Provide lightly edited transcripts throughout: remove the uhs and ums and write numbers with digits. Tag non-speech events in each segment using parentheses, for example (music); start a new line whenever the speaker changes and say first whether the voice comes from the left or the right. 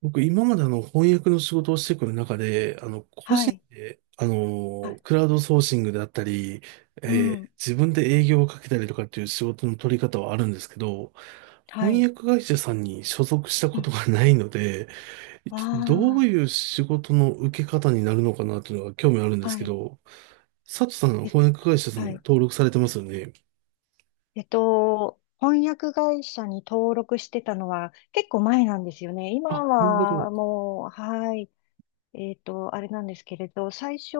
right: 僕、今まで翻訳の仕事をしてくる中で、個
left: は
right: 人
left: い。
right: で、
left: はい。
right: クラウドソーシングだったり、
left: うん。
right: 自分で営業をかけたりとかっていう仕事の取り方はあるんですけど、
left: は
right: 翻
left: い。
right: 訳会社さんに所属した
left: う
right: こ
left: ん。
right: とがないので、
left: わ
right: 一体どう
left: あ。
right: いう仕事の受け方になるのかなというのが興味あるんです
left: は
right: け
left: い。
right: ど、佐藤さん、
left: え、
right: 翻訳会社さん
left: はい。
right: 登録されてますよね。
left: 翻訳会社に登録してたのは結構前なんですよね。
right: あ、
left: 今
right: なるほ
left: は
right: ど。
left: もう、はい。あれなんですけれど、最初、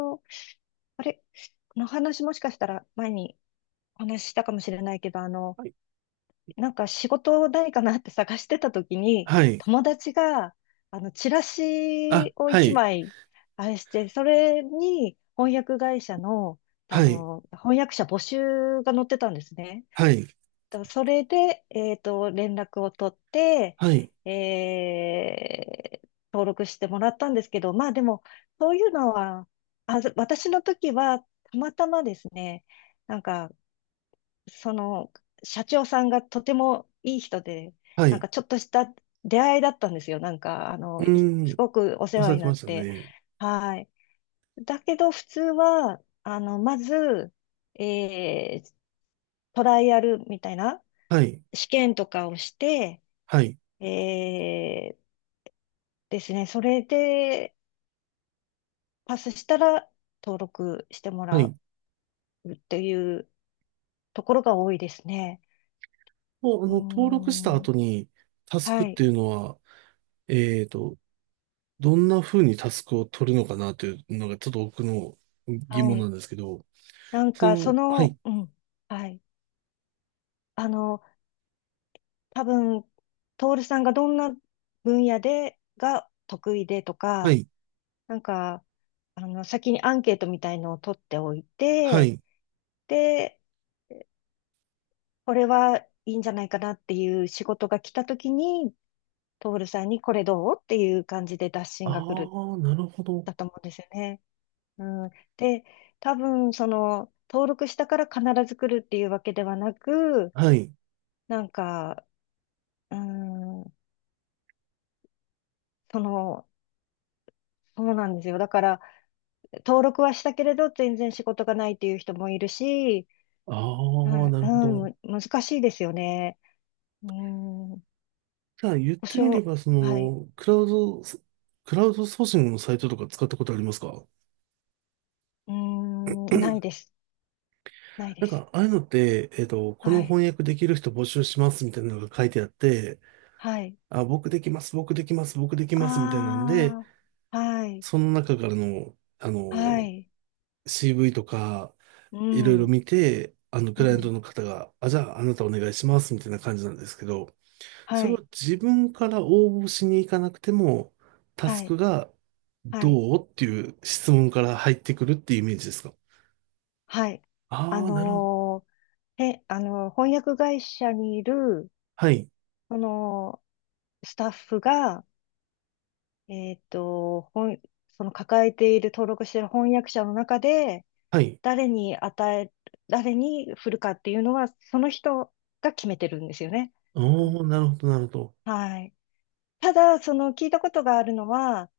left: あれ、この話もしかしたら前にお話ししたかもしれないけど、
right: はい。
left: なんか仕事ないかなって (laughs) 探してた時に、
right: はい。
left: 友達が、チラ
right: あ、
left: シを
right: は
left: 一
right: い。
left: 枚、あれして、それに翻訳会社の、
right: はい。
left: 翻訳者募集が載ってたんですね。
right: はい。
left: とそれで、連絡を取って、
right: はい。
left: えー登録してもらったんですけど、まあでも、そういうのは、あ、私の時は、たまたまですね、なんか、その、社長さんがとてもいい人で、
right: は
left: なん
right: い。
left: かちょっとした出会いだったんですよ。なんか、
right: うー
left: す
right: ん。
left: ごくお世
right: おっしゃ
left: 話
right: っ
left: に
right: て
left: なっ
right: ました
left: て。
right: ね。
left: はい。だけど、普通は、まず、えートライアルみたいな
right: はい。
left: 試験とかをして、
right: はい。
left: えーですね、それでパスしたら登録しても
right: は
left: ら
right: い。
left: うっていうところが多いですね。
right: もう、
left: うー
right: 登録した
left: ん、
right: 後に、タスク
left: は
right: って
left: い、
right: いうのは、えーと、どんな風にタスクを取るのかなというのが、ちょっと僕の疑
left: は
right: 問な
left: い。
right: んですけど、
left: なん
right: そ
left: か、そ
right: の、はい。
left: の、うん、はい。あの、多分、徹さんがどんな分野で、が得意でと
right: は
left: か、
right: い。
left: なんか、先にアンケートみたいのを取っておい
right: は
left: て、
right: い。
left: で、これはいいんじゃないかなっていう仕事が来た時に、徹さんにこれどうっていう感じで打診が来る、
right: ああ、なるほど。
left: だと思うんですよね。うん。で、多分、その、登録したから必ず来るっていうわけではなく、
right: はい。
left: なんか、うんその、そうなんですよ。だから、登録はしたけれど、全然仕事がないっていう人もいるし、
right: ああ、
left: はい、
right: なるほ
left: うん、
right: ど。
left: 難しいですよね。うん、保
right: じゃあ、言ってみれ
left: 証、
right: ば、そ
left: はい、
right: の、クラウドソーシングのサイトとか使ったことありますか？
left: うん、ないです。ないで
right: なん
left: す。
right: か、ああいうのって、こ
left: は
right: の
left: い、
right: 翻訳できる人募集しますみたいなのが書いてあって、
left: はい。
right: あ、僕できます、僕できます、僕できます、みたいなんで、
left: ああ、はい、
right: その中からの、
left: はい、
right: CV とか、
left: う
right: いろい
left: ん、
right: ろ
left: うん、
right: 見て、クライアントの方が、あ、じゃあ、あなたお願いします、みたいな感じなんですけど、
left: は
right: それを
left: い、
right: 自分から応募しに行かなくても、タス
left: はい、
right: クが、
left: はい、
right: どうっていう質問から入ってくるっていうイメージですか？
left: はい。あ
right: ああー、なるほど。
left: のー、えあのー、翻訳会社にいる、
right: はい、
left: その、スタッフが、えっと、本、その抱えている、登録している翻訳者の中で、
right: はい。
left: 誰に与え、誰に振るかっていうのは、その人が決めてるんですよね。う
right: お
left: ん、
right: ー、なるほど、なるほど。
left: はい。ただ、その聞いたことがあるのは、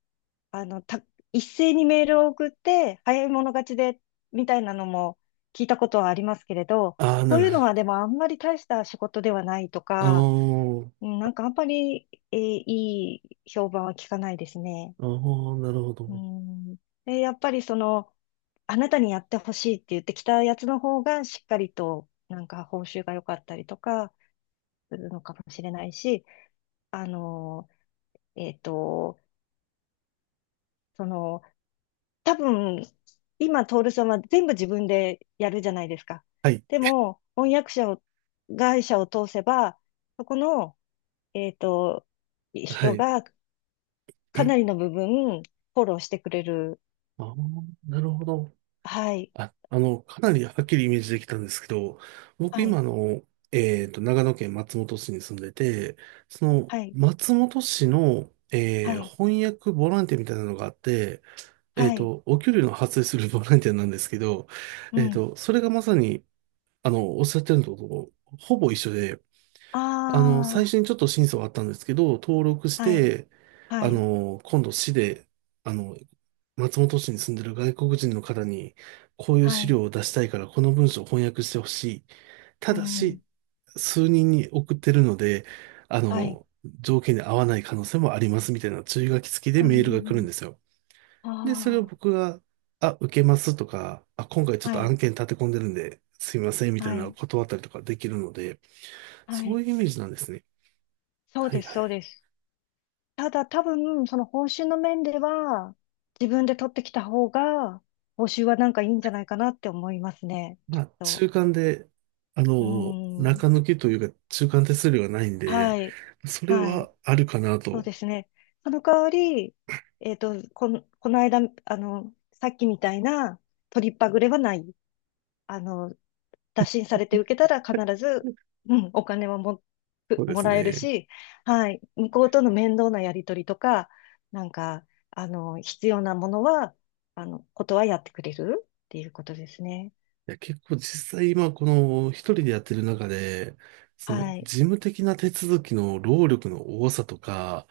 left: あの、た、一斉にメールを送って、早い者勝ちで、みたいなのも聞いたことはありますけれど、
right: ああ、な
left: そう
right: る
left: いう
right: ほ
left: の
right: ど。
left: はでもあんまり大した仕事ではないと
right: あ
left: か、
right: ー
left: うんなんかあんまり、いい評判は聞かないですね。
right: あー、なるほ
left: う
right: ど。
left: ん。え、やっぱりその、あなたにやってほしいって言ってきたやつの方がしっかりとなんか報酬が良かったりとかするのかもしれないし、あの、えっと、その、多分、今、徹さんは全部自分でやるじゃないですか。
right: はい、
left: でも、翻訳者を、会社を通せば、そこの、えっと、
right: は
left: 人
right: い。
left: がかなりの部分、フォローしてくれる。
right: ああ、なるほど。
left: はい、
right: あ、かなりはっきりイメージできたんですけど、僕
left: は
right: 今
left: い、
right: 長野県松本市に住んでて、その、
left: はい、
right: 松本市の、
left: はい、
right: 翻訳ボランティアみたいなのがあって、
left: はい。
right: お給料の発生する (laughs) ボランティアなんですけど、
left: うん。
right: それがまさに、おっしゃってるのとほぼ一緒で、最
left: あ
right: 初にちょっと審査はあったんですけど、登録し
left: あ、はい、
right: て、
left: はい、
right: 今度市で、あの、松本市に住んでる外国人の方に、こういう
left: は
right: 資
left: い、
right: 料を出したいから、この文章を翻訳してほしい。た
left: う
right: だし、
left: ん、
right: 数人に送ってるので、あ
left: はい、
right: の、条件に合わない可能性もありますみたいな注意書き付きで
left: う
right: メールが来るん
left: ん、
right: ですよ。で、それを
left: あ
right: 僕が、あ、受けますとか、あ、今回ちょ
left: あ、
right: っと
left: はい、
right: 案件立て込んでるんで、すいませんみたい
left: は
right: なのを
left: い、
right: 断ったりとかできるので、
left: は
right: そう
left: い。
right: いうイメージなんですね。
left: そう
right: はい
left: です、
right: は
left: そう
right: い。
left: です。ただ多分、その報酬の面では、自分で取ってきた方が、報酬はなんかいいんじゃないかなって思いますね、きっ
right: まあ、
left: と。
right: 中間で、
left: うん、
right: 中抜きというか、中間手数料がないんで、
left: はい、
right: それ
left: はい、
right: はあるかな
left: そう
right: と。
left: ですね。その代わり、この間、さっきみたいな、取りっぱぐれはない。あの、打診されて受けたら必ず、うん、お金はも、
right: そうで
left: も
right: す
left: らえる
right: ね。い
left: し、はい、向こうとの面倒なやり取りとか、なんか、必要なものは、あの、ことはやってくれるっていうことですね。
right: や、結構実際今、この、一人でやってる中で、その、
left: はい。
right: 事務的な手続きの労力の多さとか、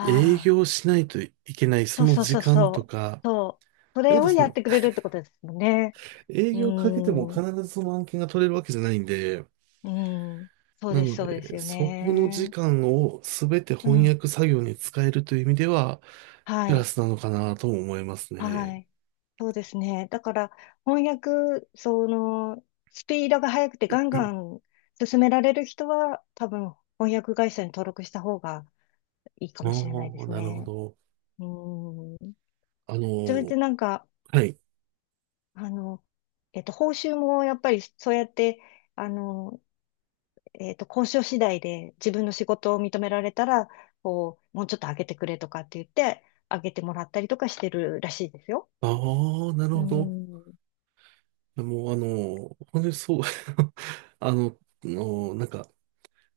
right: 営業しないといけないそ
left: あ、
right: の
left: そう
right: 時
left: そう
right: 間
left: そう
right: と
left: そ
right: か、
left: う。そう。そ
right: で、ま
left: れ
right: た
left: を
right: そ
left: やっ
right: の、
left: てくれるってことですもんね。
right: 営
left: う
right: 業かけても
left: ー
right: 必
left: ん。
right: ずその案件が取れるわけじゃないんで、
left: うん。そう
right: な
left: です、
right: の
left: そうです
right: で、
left: よ
right: そこの時
left: ね。
right: 間を全て
left: う
right: 翻
left: ん。
right: 訳作業に使えるという意味では、ク
left: は
right: ラ
left: い。
right: スなのかなとも思います
left: は
right: ね。
left: い。そうですね。だから、翻訳、その、スピードが速くてガンガン進められる人は、多分、翻訳会社に登録した方がいいか
right: あ
left: もしれないで
right: あ、
left: す
right: なるほ
left: ね。
right: ど。
left: うん。
right: あ
left: それ
right: の、
left: でなんか、
right: はい。
left: あの、報酬もやっぱりそうやって、あの、交渉次第で自分の仕事を認められたら、こう、もうちょっと上げてくれとかって言って、上げてもらったりとかしてるらしいですよ。
right: ああ、なる
left: う
right: ほど。
left: ん。
right: もう、本当にそう、(laughs) あの、なんか、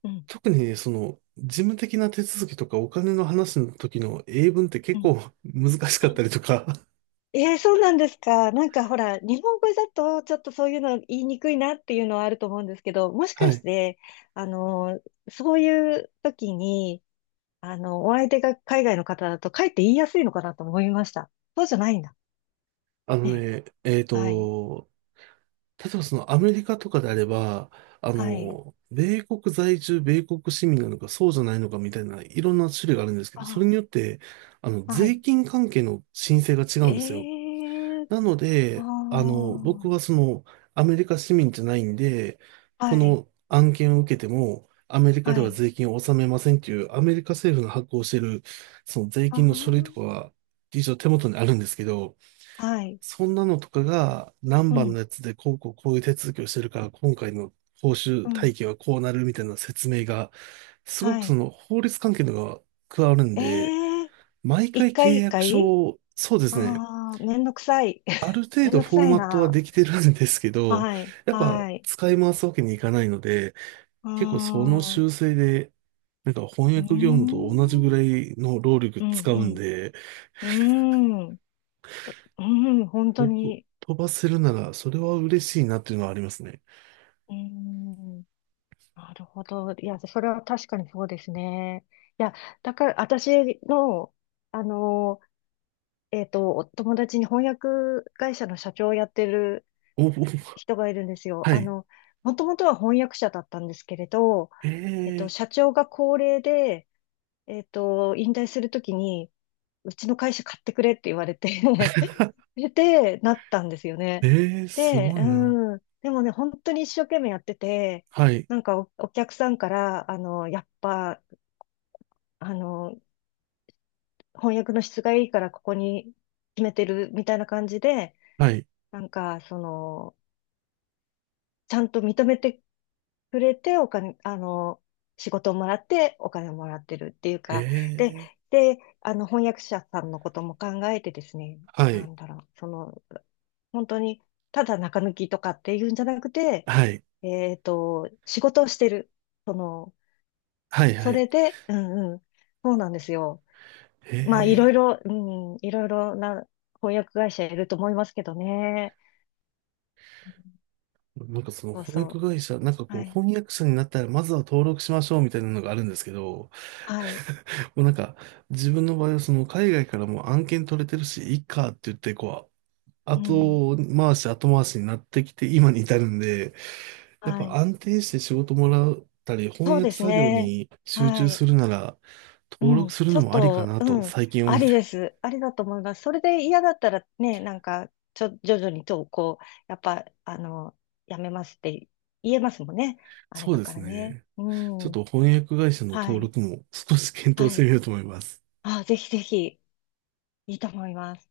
left: うん。
right: 特にその、事務的な手続きとかお金の話の時の英文って
left: う
right: 結
left: ん
right: 構 (laughs) 難しかったりとか、
left: ええそうなんですか。なんかほら、日本語だとちょっとそういうの言いにくいなっていうのはあると思うんですけど、も
right: (laughs)
left: し
right: は
left: かし
right: い。
left: て、あのそういう時に、お相手が海外の方だと、かえって言いやすいのかなと思いました。そうじゃないんだ。
right: あの
left: ね。
right: ね、
left: はい。
right: 例えばそのアメリカとかであれば、
left: はい。
right: 米国在住、米国市民なのか、そうじゃないのかみたいな、いろんな種類があるんですけど、それ
left: あ
right: によって、
left: ー、は
right: 税
left: い。
right: 金関係の申請が違うんですよ。
left: えー、
right: なの
left: あ
right: で、僕
left: ー、
right: はその、アメリカ市民じゃないんで、
left: は
right: こ
left: い。
right: の案件を受けても、アメリカで
left: は
right: は
left: い。
right: 税金を納めませんっていう、アメリカ政府の発行している、その税
left: あ
right: 金の書類と
left: ー、
right: かは、一応手元にあるんですけど、
left: はい。
right: そんなのとかが何
left: う
right: 番の
left: ん。
right: やつでこうこうこういう手続きをしてるから今回の報酬
left: う
right: 体
left: ん。
right: 系はこうなるみたいな説明が、すご
left: は
right: くそ
left: い。
right: の法律関係のが加わるん
left: え
right: で、
left: ー、
right: 毎
left: 一
right: 回契
left: 回一
right: 約書
left: 回
right: を、そうですね、
left: ああー、めんどくさい。
right: ある程
left: めん
right: 度
left: どく
right: フォー
left: さい
right: マットはで
left: な。
right: きてるんですけど、
left: はい、
right: やっぱ
left: はい。
right: 使い回すわけにいかないので、
left: うー
right: 結構その
left: ん、う
right: 修正でなんか翻
left: ー
right: 訳業務と同じぐ
left: ん、う
right: ら
left: ん、
right: いの労力
left: う
right: 使うん
left: ん、
right: で、
left: うーん、うーん、本当
right: 僕
left: に。
right: 飛ばせるならそれは嬉しいなっていうのはありますね。
left: うーん、なるほど。いや、それは確かにそうですね。いや、だから、私の、あの、お友達に翻訳会社の社長をやってる
right: おお、
left: 人がいるんですよ。
right: はい。
left: もともとは翻訳者だったんですけれど、
right: ええ
left: 社長が高齢で、引退するときに、うちの会社買ってくれって言われて (laughs) で、なったんですよね。
right: ええ、す
left: で、
right: ごいな。
left: うん。でもね、本当に一生懸命やってて、
right: はい。
left: なんかお客さんから、やっぱ、あの、翻訳の質がいいからここに決めてるみたいな感じで、
right: はい。
left: なんか、その、ちゃんと認めてくれて、お金、あの、仕事をもらってお金をもらってるっていうか、で、
right: ええ、
left: で、翻訳者さんのことも考えてですね、
right: は
left: な
right: い。
left: んだろう、その、本当に、ただ中抜きとかっていうんじゃなくて、
right: はい。
left: 仕事をしてる。その、
right: はい。は
left: そ
right: い。
left: れで、うんうん、そうなんですよ。まあ、
right: ええ、
left: いろいろな翻訳会社いると思いますけどね。
right: なんかその
left: そう
right: 翻
left: そ
right: 訳会社、なんか
left: う。
right: こ
left: は
right: う
left: い。
right: 翻訳者になったらまずは登録しましょうみたいなのがあるんですけど、
left: はい。
right: (laughs) もうなんか自分の場合はその海外からも案件取れてるし、いいかって言ってこう、
left: うん。
right: 後回し後回しになってきて今に至るんで、やっ
left: は
right: ぱ
left: い。
right: 安定して仕事もらったり翻
left: そうで
right: 訳
left: す
right: 作業
left: ね。
right: に集中
left: は
right: す
left: い。
right: るなら、
left: う
right: 登録
left: ん、
right: する
left: ちょ
right: の
left: っ
right: もありか
left: と、
right: な
left: う
right: と
left: ん、
right: 最近
left: あ
right: 思って。
left: りです。ありだと思います。それで嫌だったらね、なんか、徐々にと、こう、やっぱ、やめますって言えますもんね。あれ
right: そう
left: だ
right: で
left: か
right: す
left: らね。
right: ね。
left: う
right: ちょっ
left: ん。
right: と翻訳会社の
left: は
right: 登
left: い。
right: 録も少し検討
left: は
right: してみ
left: い。
right: ようと思います。
left: あ、ぜひぜひ、いいと思います。